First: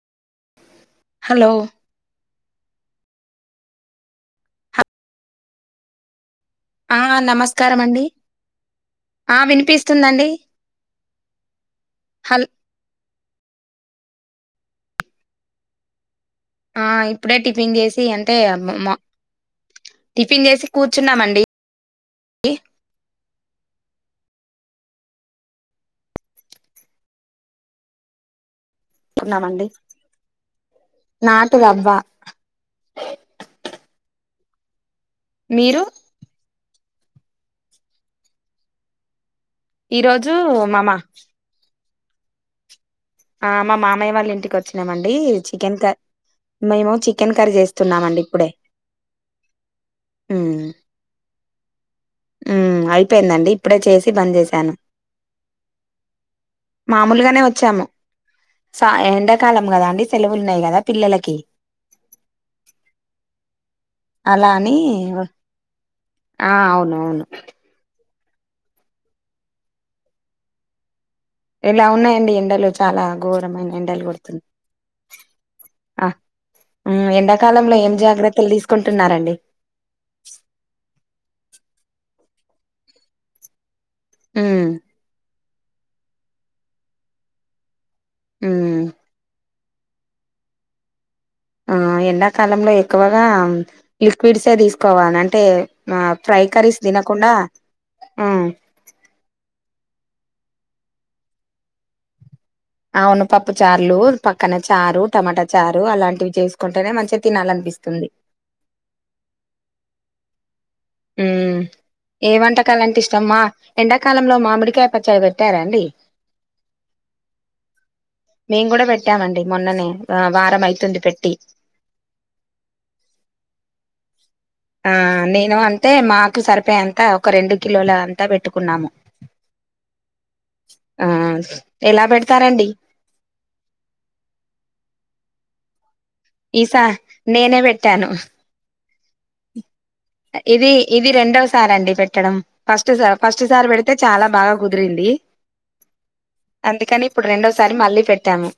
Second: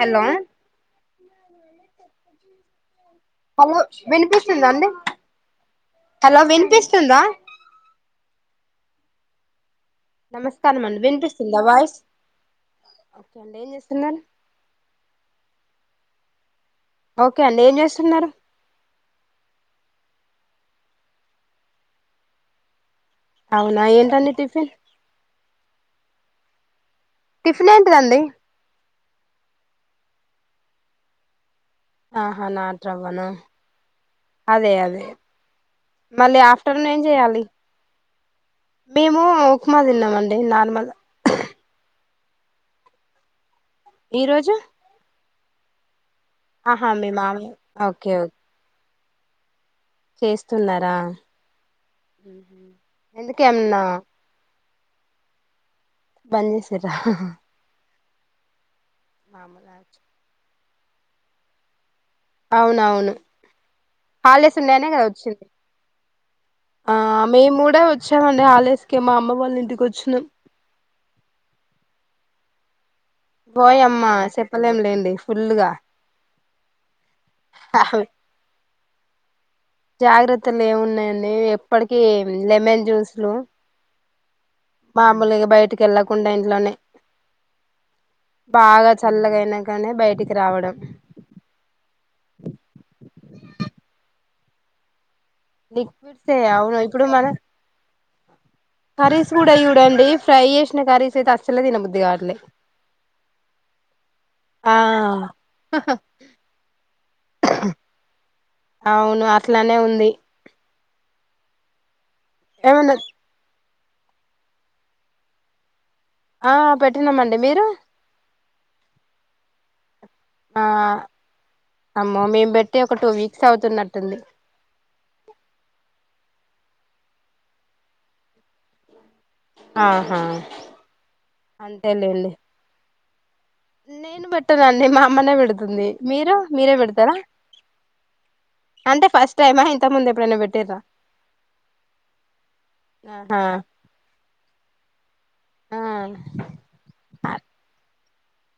Hello hello hello వినిపిస్తుందా అండి hello విని ఆ నమస్కారం అండి ఆ వినిపిస్త నమస్కారం అండి వినిపిస్తుందా వాయిస్ హల్ ఒకే అండి ఏం చేస్తున్నారు ఆ ఇప్పుడే ఓకే అండి టిఫిన్ ఏం చేసి చేస్తున్నారు అంటే మ టిఫిన్ చేసి కూర్చున్నామండి అవునా ఏంటండీ టిఫిన్ టిఫిన్ ఏంటిదండి ఉన్నానండి నాటు రవ్వ ఆహా నాటు రవ్వనా అదే అదే మీరు మళ్ళీ ఆఫ్టర్నూన్ ఏం చేయాలి మేము ఉప్మా తిన్నం ఈరోజు అండి నార్మల్ మామ ఆ మా మామయ్య ఈ వాళ్ళ రోజు ఇంటికి వచ్చినామండి చికెన్ క ఆహా మేము మీ చికెన్ మామయ్య కర్రీ ఓకే చేస్తున్నామండి ఓకే ఇప్పుడే చేస్తున్నారా ఉమ్మ్ ఎందుకు అయిపోయిందండి ఇప్పుడే ఏమన్నా చేసి బంద్ చేసాను బంద్ చేసిర్రా మామూలుగానే వచ్చాము సా ఎండాకాలం కదా అండి సెలవులున్నాయి కదా పిల్లలకి అవునవును అలా హాలిడేస్ అని ఉన్నాయనే కదా వచ్చింది ఆ అవునవును వచ్చమండి హాలిడేస్కి మా అమ్మ వాళ్ళ ఇంటికి వచ్చినం ఎలా ఉన్నాయండి ఎండలు చాలా ఘోరమైన ఓయమ్మ ఎండలు కొడుతున్నాయి చెప్పలేం లేండి ఫుల్గా అ ఉమ్మ్ ఎండాకాలంలో ఏం జాగ్రత్తలు తీసుకుంటున్నారండి జాగ్రత్తలు ఏమున్నాయండి ఎప్పటికీ లెమన్ జ్యూస్లు ఉమ్మ్ మామూలుగా బయటకి వెళ్ళకుండా ఇంట్లోనే ఉమ్ బాగా చల్లగాయినాక నే బయటికి రావడం ఆ ఎండాకాలంలో ఎక్కువగా లిక్విడ్స్ ఏ తీసు కోవాలి అంటే ఆ లిక్విడ్సే ఫ్రై అవును కర్రీస్ ఇప్పుడు మన తినకుండా కర్రీస్ కూడా చూడండి ఫ్రై చేసిన కర్రీస్ అయితే అసలే తినబుద్ది కావట్లే అవును పప్పు చార్లు పక్కన ఆ చారు టమాటా చారు అలాంటివి చేసుకుంటేనే మంచిగా తినాలనిపిస్తుంది అవును అట్లానే ఉంది ఉమ్మ్ ఏ ఏమన్నా వంటకాలంటే ఇష్టం మా ఎండాకాలంలో మామిడికాయ పచ్చడ్లు పెట్టారాండి ఆ పెట్టినామండి మీరు మేము కూడా పెట్టామండి మొన్ననే ఆహ్, ఆ వారం అయితుంది పెట్టి అమ్మో మేము పెట్టి ఒక టూ వీక్స్ అవుతున్నట్టుంది ఆ నేను అంటే మాకు సరిపోయేంత ఒక రెండు కిలోలు అంతా పెట్టుకున్నాము ఆహా ఆ ఎలా అంతేలేండి పెడతారండి నేను పెట్టనండి మా అమ్మనే పెడుతుంది మీరు మీరే ఈసారి పెడతారా నేనే పెట్టాను అంటే ఫస్ట్ టైమా ఇంత ముందు ఎప్పుడైనా ఇది పెట్టిర్రా ఇది రెండోవ సారి అండి పెట్టడం ఫస్ట్ సార్ ఆహా ఫస్ట్ సారి పెడితే చాలా బాగా కుదిరింది ఆ అందుకని ఇప్పుడు రెండోసారి మళ్ళీ పెట్టాము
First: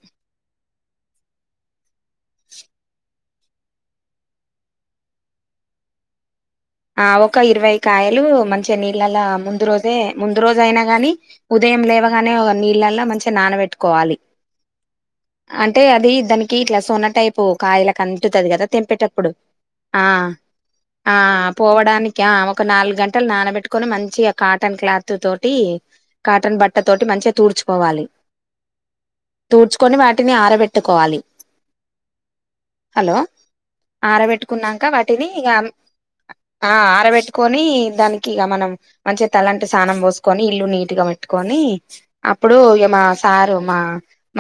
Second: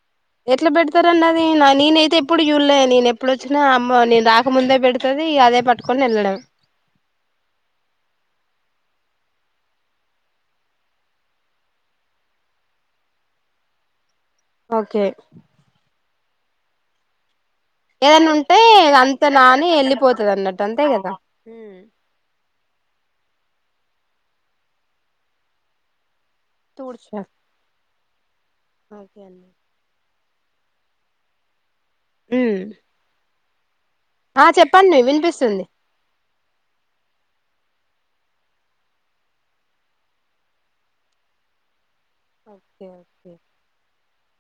ఎట్లా పెడతారాండి అది నా నేనైతే ఎప్పుడు చూలే నేను ఇప్పుడు వచ్చినా అమ్మ నేను రాకముందే పెడుతది అదే పట్టుకొని వెళ్ళడం ఆ ఒక ఇరవై కాయలు మంచిగా నీళ్ళలా ముందు రోజే ముందు రోజ అయినా గాని ఉదయం లేవగానే నీళ్ళల్లా మంచిగా నానబెట్టుకోవాలి ఓకే అంటే అది దానికి ఇట్లా సోన టైప్ ప్పు కాయల క ఏదైనా అంటతుంది ఉంటే కదా అంత తెంపేటప్పుడు నాని ఆ వెళ్ళిపోతది అన్నట్టు అంతే కదా ఆ దానికి ఆ ఒక నాలుగు గంటలు నానబెట్టుకొని మంచిగా కాటన్ క్లాత్ తోటి కాటన్ బట్ట తోటి మంచిగా తూడ్చుకోవాలి ఒకే చూకొని వాటిని ఆర బెట్టుకోవాలి ఉమ్ హలో ఆ ఆరబెట్టుకున్నాక చెప్పండి వాటిని ఇగ వినిపిస్తుంది ఆ ఆరబెట్టుకొని దానికి ఇగ మనం మంచిగా తలంటు స్నానం పోసుకొని ఇల్లు నీట్ గా పెట్టుకని అప్పుడు ఓకే ఇగ మా ఓకే సారు మా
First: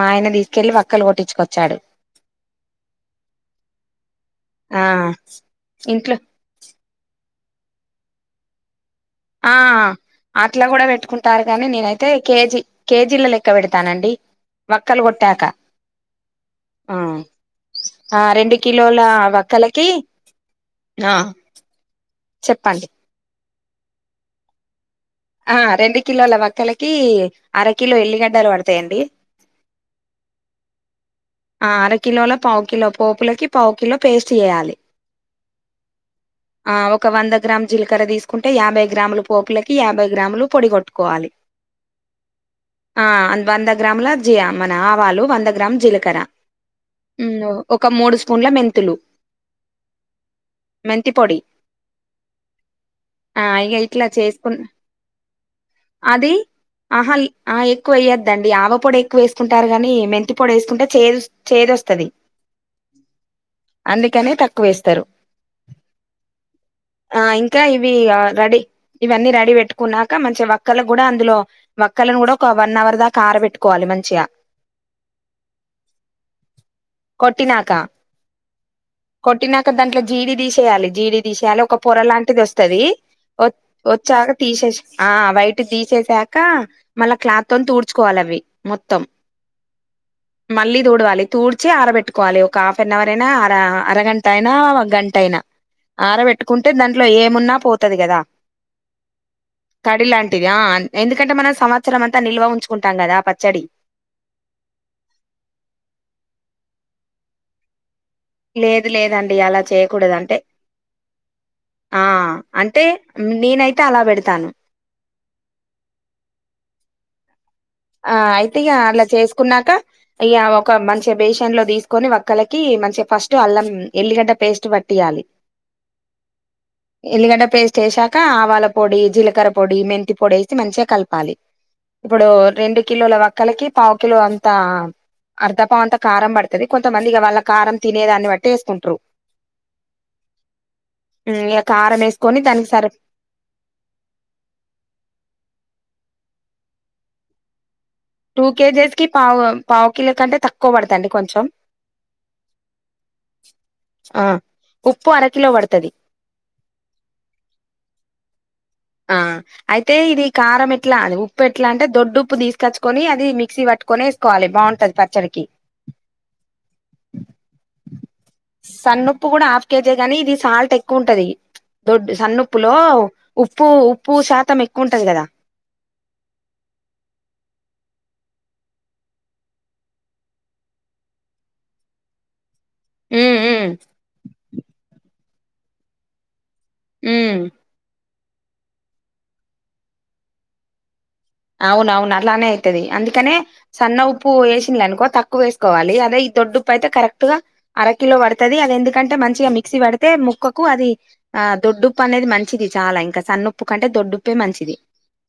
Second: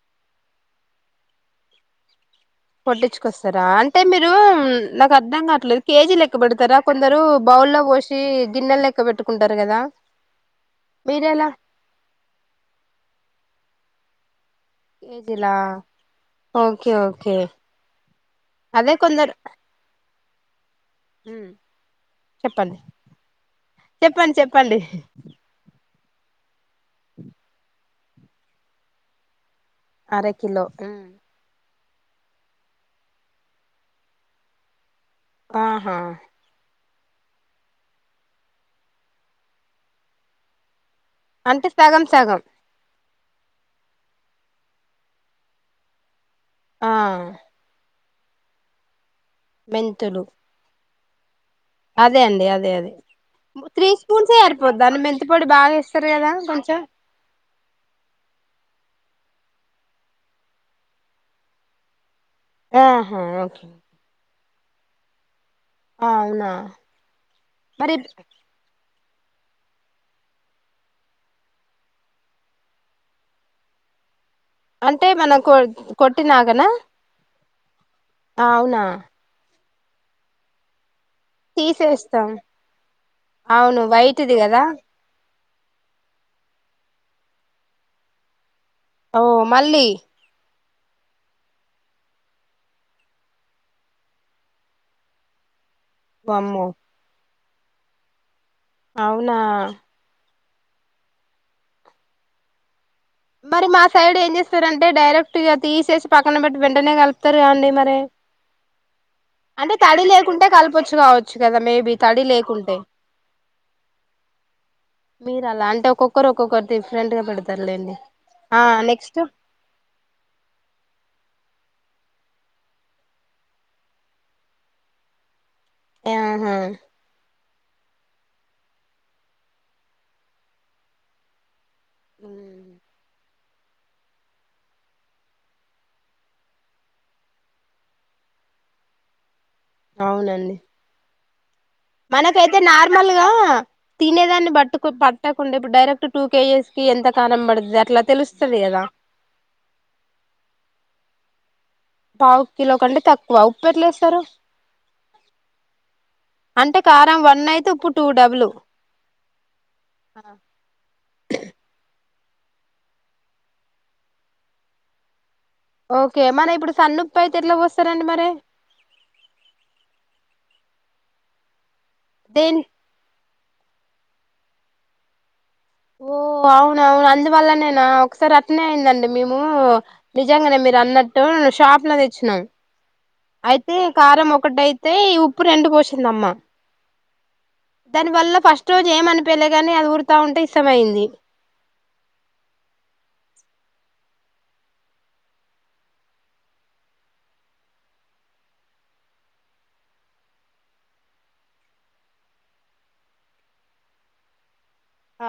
మా ఆయన తీసుకెల్లి వక్కలు కొట్టిచుకొచ్చాడు కోట్టిచుకొస్తారా అంటే మీరు ఆ నాకు అర్ధం కావట్లేదు కేజీ ఇంట్లో లెక్క బేడతార కొందరు బౌల్ల్లో పోసి గిన్నెల్ లేక్కబట్టు ఆ అట్లా కూడా పెట్టుకుంటారు మీరెలా గానీ నేనైతే తే కేజీ కేజీల లెక్క పెడతానండి వక్కలు కొట్టాక కేజీలా ఓకే ఆ ఓకే ఆ రెండు అదే కిలోలా కొందరు వక్కల కి ఆ ఉమ్, చెప్పండి చెప్పండి చెప్పండి ఆ రెండు కిలోల వక్కలకి అర కిలో ఎల్లిగడ్డలు పడతాయండి అర కిలో ఉం ఆ అరకిిలోల పావు కిలో పోపులకి పావు కిలో పేస్ట్ చేయాలి ఆహా ఆ ఒక వంద గ్రామ్ జీలకర్ర తీసుకుంటే యాభై గ్రాములు పోపులకి యాభై గ్రాములు పొడి కొట్టుకోవాలి అంటే సగం సగం ఆ వంద గ్రాముల జీయా మన ఆవాలు వంద గ్రాము జీలకర్ర ఆ ఇంగో ఒక మూడు స్పూన్ల మెంతులు మెంతులు మెంతి పొడి అదే అండి అదే అదే ఆ ఇక త్రీ ఇట్లా స్పూన్స్ ఎ చేసుకు సరిపోద్దా అండి మెంతి పొడి బాగా ఏ అది అహల్ ఆ ఎక్కువ వేయ్యద్దండి ఆవ పొడి ఎక్కువ వేసుకుంటారు గానీ మెంతి పోడి వేసుకుంటే చేదు చేదొస్తది ఆహా ఓకే అందుకనే తక్కువ వేస్తారు ఆ, అవునా ఆ ఇంకా ఇవి మరి రెడీ ఇవన్నీ రెడీ పెట్టుకు కున్నాక మంచిగా వక్కలకు కూడా అందులో వక్కలను కూడా ఒక వన్ అవర్ దాకా ఆర పెట్టుకోవాలి మంచిగా అంటే మనం కొ కొట్టినాగనా కొట్టి నాక అవునా కొట్టినాక దాంట్లో జీడి తీసేయాలి జీడి దిశీయాల ఒక పొర తీసేస్తాం లాంటిది వస్తది వ అవును వచ్చాక వైట్ది కదా తీసేసి ఆ వైట్ తీసేసాక మళ్ళా క్లాత్తోని తుడ్చుకోవాలి అవి మొత్తం ఓ మల్లి మళ్ళీ తుడవాలి తూడ్చి ఆరబెట్టుకోవాలి ఒక హాఫ్ ఎన్ అవర్ అయినా అర అరగంట అయినా ఒక గంట అయినా వామ్మో ఆరబెట్టుకుంటే దాంట్లో ఏమున్నా పోతది కదా అవునా తడి లాంటిది ఎందుకంటే మనం సంవత్సరం అంతా నిల్వ ఉంచుకుంటాం కదా పచ్చడి మరి మా సైడ్ ఏం చేస్తారంటే డైరెక్ట్ ఇగ తీసేసి పక్కన పెట్టి వెంటనే కలుపుతారు గా అండి మరి లేదు లేదండి అలా అంటే తడి చేయకూడదు అంటే లేకుంటే కలపొచ్చు కావచ్చు కదా మేబీ ఆ తడి లేకుంటే అంటే నేనైతే అలా పెడతాను మీరు అలా అంటే ఒక్కొక్కరు ఒక్కొక్క డిఫరెంట్ గా పెడుతురు ఆ అయితే ఇగ అలా చేసుకున్నాక ఇగ ఒక మంచిగా బేషన్ లో తీసుకొని ఒక్కలకి మంచిగా ఫస్ట్ అల్లం ఎల్లిగడ్డ పేస్ట్ పట్టియాలి ఆహా ఎల్లిగడ్డ పేస్ట్ వేసాక ఆవాల పొడి జీలకర్ర పొడి మెంతి పొడి వేసి మంచిగా కలపాలి ఇప్పుడు రెండు కిలోల వక్కలకి పావు కిలో అంతా అర్ధ ప అంత కారం పడుతుంది కొంతమంది ఇక వాళ్ళ కారం తినేదాన్ని బట్టి వేసుకుంట్రు అవునండి హ్మ్ ఏం కారం వేసుకొని మనకైతే దానికి సరి నార్మల్గా తినేదాన్ని బట్టు పట్టకుండా ఇప్పుడు డైరెక్ట్ టూ కేజెస్ కి ఎంత కారం పడుతది అట్లా టూ తెలుస్తది కదా కేజీస్ కి పావు పావు కిలో కంటే తక్కువ పడుతుండి కొంచెం పావు కిలో కంటే తక్కువ ఉప్పు ఎట్లేస్తారు ఆ ఉప్పు అరకిలో పడుతది అంటే కారం వన్ అయితే ఇప్పుడు టూ డబులు హ్మ్ అయితే ఇది కారం ఎట్లా అని ఉప్పు ఎట్లా అంటే దొడ్డు ఉప్పు తీసుకచ్చుకొని అది మిక్సీ పట్టుకొనిఏసుకోవాలి బాగుంటుది పచ్చడికి ఓకే మన ఇప్పుడు సన్న ఉప్పు అయితే ఎట్లా పోస్తారండి మరి సన్నుప్పు కూడా హాఫ్ కేజీ గాని ఇది సాల్ట్ ఎక్కువ ఉంటది దొడ్డు దేన్ సన్నుప్పులో ఉప్పు ఉప్పు శాతం ఎక్కువ ఉంటది కదా ఓ అవున అవును అందువల్లనేనా ఒకసారి అట్టనే అయిందండి మేము నిజంగానే మీరు అన్నట్టు షాప్ లో తెచ్చినం ఉమ్ ఉమ్ అయితే కారం ఒకటియితే ఈ ఉప్పు రెండు పోసిందమ్మా హ్మ్ దాని వల్ల ఫస్ట్ రోజు ఏమి అనిపియలే గాని అది ఊరుతా ఉంటే ఇష్టమైంది అవునవును అట్లానే అవుతది అందుకనే సన్న ఉప్పు వేసిన అనుకో తక్కువ వేసుకోవాలి అదే ఈ దొడ్డు ఉప్పు అయితే కరెక్ట్ గా అరకిలో పడుతుది అది ఎందుకంటే మంచిగా మిక్సీ పడితే ముక్కకు అది ఆ దొడ్డుప్పు అనేది మంచిది చాలా ఇంకా సన్నుప్పు కంటే దొడ్డుప్పే మంచిది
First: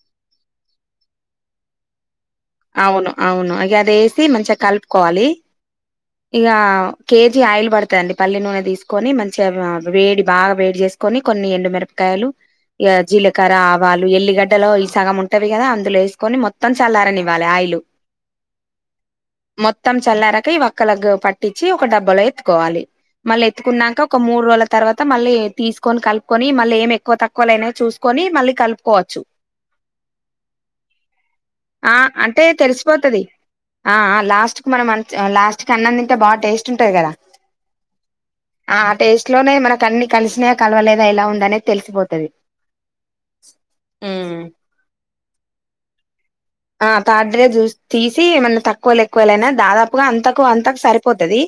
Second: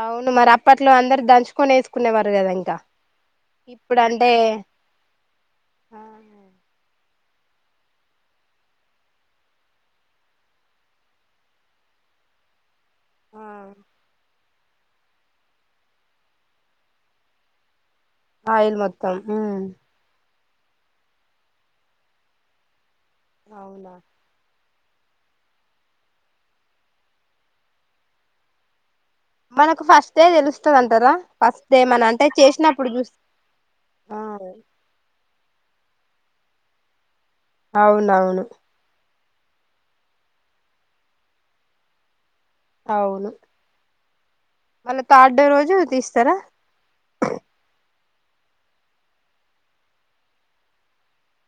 అవును మరి అప్పట్లో అందరు దంచుకొని వేసుకునేవారు కదాండి అవును అవును అగే అది వేసి మంచిగా కలుపుకోవాలి ఇక కేజీ ఆయిల్ పడుతదండి పల్లె నూనె తీసుకొని మంచిగా వేడి బాగా వేడి చేసి కొని కొన్ని ఎండు మిరపకాయలు ఇగ జీలకర్ర ఆవాలు ఎల్లిగడ్డలో ఈ సగం ఉంటావి కదా అందులో వేసుకొని మొత్తం చల్లారనివ్ ఇవ్వాలి ఆయిలు ఆయిల్ మొత్తం త్తం చల్లారక ఈ వక్కలగు పట్టిచ్చి ఒక డబ్బలో ఎత్తుకోవాలి మళ్ళ అవునా ఎత్తుకున్నాంక ఒక మూడు రోల తర్వాత మళ్ళీ తీస్కొని కల్పుకొని మళ్ళ ఏం ఎక్వ తక్వలైనా చూస్కొని మళ్ళీ కల్ప్కోవచ్చు మనకు ఫస్ట్టే తెలుస్తది అంటరా ఫస్ట్ డే ఆ మన అంటే చేసినప్పుడు చూస్ తెల్సిపోతది ఆ ఆ లాస్ట్కు మనం అన్ ఆ లాస్ట్ క అన్నం దింటే బా టేస్ట్ ఉంటది గదా అవునవును ఆ ఆ టేస్ట్ లోనే మనకు అన్ని కల్షినయ కల్వలేదా ఇలా ఉందనేది తెల్సిపోతది అవును ఆ మళ్ళా తాడే రోజు తీస్తారా ఆ తడే జూస్ తీసి ఏమన్న తక్కోలు ఎక్కోలేనా దాదాపుగా అంతకు అంతకు సరిపోతది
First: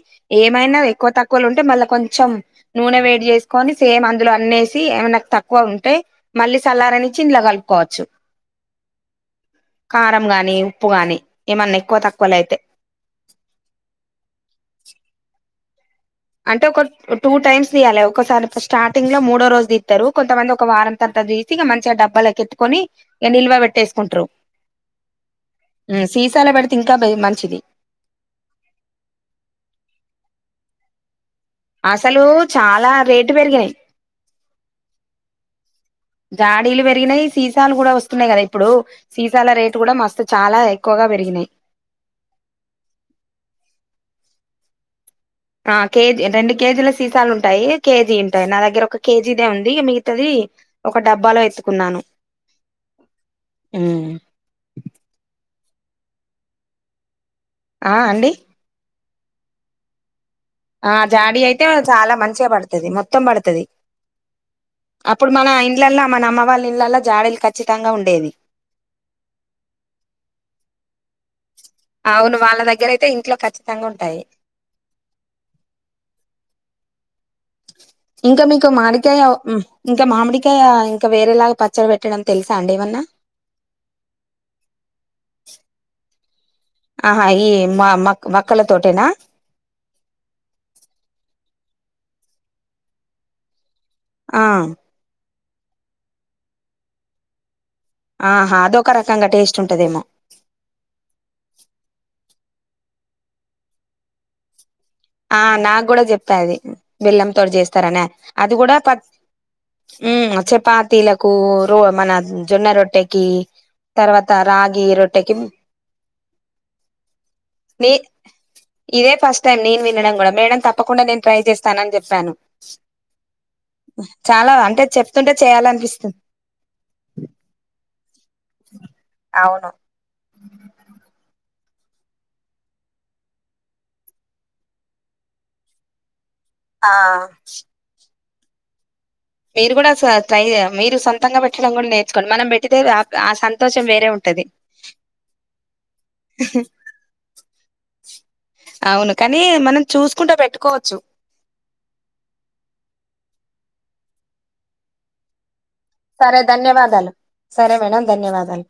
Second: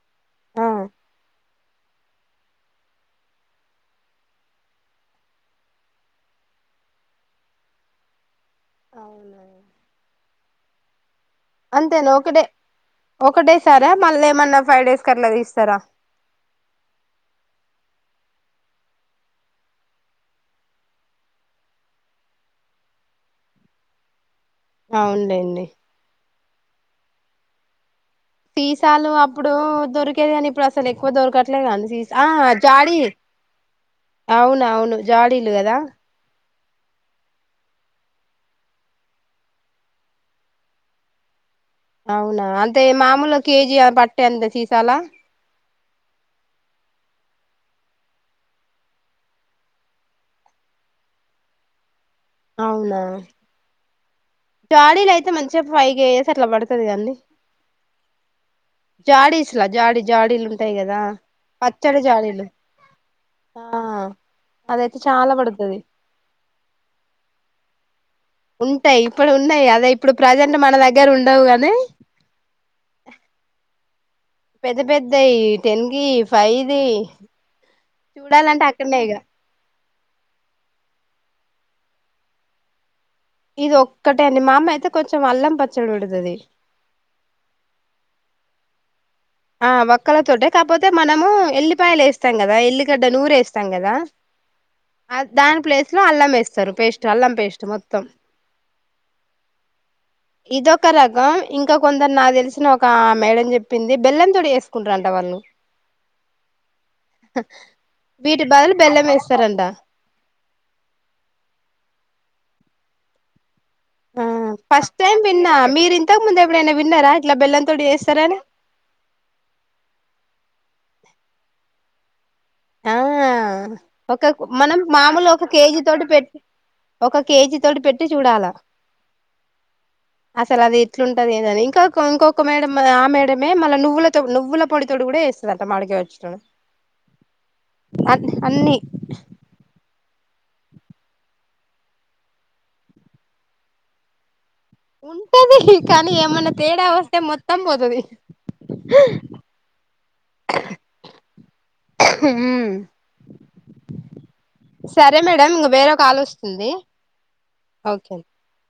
ఆ ఏమైనా ఎక్వ తక్వలు ఉంటే మళ్ళ కొంచం నూనె వేడ్ జేస్కొని సేమ్ అందులో అన్నేసి ఏమైనా తక్వ ఉంటే మళ్ళీ సల్లారనిచ్చి ఇన్లా కలుపుకోవచ్చు అవునా కారం గాని ఉప్పు గాని ఏమన్నా ఎక్కువ అంతేనా తక్కువలు ఒకటే అయితే ఒకటే సారా మళ్ళ ఏమన్నా ఫైవ్ డేస్ కట్లా తీస్తారా అంటే ఒక టూ టైమ్స్ తీయాలే ఒకసారి స్టార్టింగ్ ల మూడో రోజు దిత్తరు కొంతమంది ఒక వారం తది తీసి ఇగ మంచిగా డబ్బాలకెట్టుకొని ఇయ నిల్వ వెట్టేస్కుట్రు ఔన్లేండి. ఉ సీసాల వేడ్తే ఇంకా బే మంచిది సీసాలు అప్పుడూ దొరికేది గని ఇప్పుడు అసలేక్వ దోరకట్టలే గా అండి అసలు ఆ చాలా జాడి రేటు పెరిగినాయి అవున అవును జడీలుగదా జాడీలు వెర్గినే సీసాలు గుడా ఒస్తునే గద ఇప్పుడు సీసాల రేటుగూడ మస్తు చాలా ఎక్కువగా పెరిగినే అవునా అంటే మామూల్గ కేజీ ఆ బట్టే అంత సీసాలా ఆ కేజీ రెండు కేజీల సీసాలు ఉంటాయి కేజీ ఇంటాయి నా దగ్గర ఒక కేజీదే ఉంది ఇగ మిగతాది ఒక డబ్బాలో ఎత్తుకున్నాను అవునా ఉ జాడిలు అయితే మంచిగా పైగేసి అట్లా వాడ్తది గన్ని ఆ అండి జాడిస్లా జాడి జాడి లు ఆ జాడీ అయితే చాలా మంచిగా బడ్తది మొత్తం బడ్తది ఆ అదైతే చాలా అప్పుడు మన పడుతది ఇండ్లల్ల మన అమ్మ వాళ్ళ ఇండ్లల్ల జాడీలు ఖచ్చితంగా ఉండేది. ఉంటే ఇప్పుడు ఉన్నాయి అదే ఇప్పుడు ప్రజెంట్ మన దగ్గర ఉండవు గాని అవును వాళ్ళ దగ్గర అయితే ఇంట్లో ఖచ్చితంగా ఉంటాయి పెద్దపెద్దయ్ టెన్ కి ఫై దీ ఇంకా మీకు మాడికాయ ఉ ఇంకా మామిడికాయా ఇంకా వేరేలాగా పచ్చడి వేట్టడం తెల్సా అండి ఏమన్నా ఇది ఒక్కటే అండి ఆహా ఈ మ మ మక్క మాక్కల తోటేనా ఆ వక్కలతోటే కాపోతే మనమూ ఎల్లిపాయలు ఎస్తాం గదా ఎల్లిగడ్డ నూరేస్తంగదా ఆ ఆ దాని ప్లేస్ లో అల్లం ఎస్తారు పేస్టు అల్లం పేస్టు మొత్తం ఆహా అదొక రకంగా టేస్ట్ ఉంటదేమో ఇదొక రకం ఇంకా కొందరు నాకు తెలిసిన ఒక మేడం చెప్పింది బెల్లం తోడి చేస్త ఆ నాకు కూడా చెప్పాది బెల్లం తోటి చేస్తారనే వీటి అది బదులు కూడా ప బెల్లం వేస్తారంట ఉమ్ చపాతీలకు రో మన జొన్న రొట్టెకి ఆ తర్వాత రాగి ఫస్ట్ టైమ్ రొట్టెకి విన్నా మీరు ఇంతకు ముందు ఎప్పుడైనా విన్నారా ఇట్లా బెల్లం తోటి నే చేస్తారాని ఇదే ఫస్ట్ టైం నేను వినడం కూడా మేడం తప్పకుండా నేను ట్రై చేస్తాను అని చెప్పాను ఆ ఒక చాలా మనం అంటే మామూలు చెప్తుంటే ఒక కేజీ తోటి చేయాలనిపిస్తుంది పెట్టి ఒక కేజీ తోటి పెట్టి చూడాలా అవును అసలు అది ఎట్లుంటది ఏందని ఇంకొ ఇంకొక మేడం ఆ మేడమే మళ్ళ నువ్వులతో నువ్వుల పొడితో కూడా చెసింది ఇదంటా మాడిక వచ్చిన ము ఆ అ అన్ని మీరు కూడా ట్రై మీరు సొంతంగా పెట్టడం కూడా నేర్చుకోండి మనం పెట్టితే ఆ సంతోషం వేరే ఉంటది ఉంటది కానీ ఏమన్నా తేడా వస్తే మొత్తం పోతది అవును కానీ మనం చూసుకుంటా పెట్టుకోవచ్చు హమ్ సరే మేడమ్ వేరో సరే ధన్యవాదాలు సరే మేడం ఓకే ధన్యవాదాలు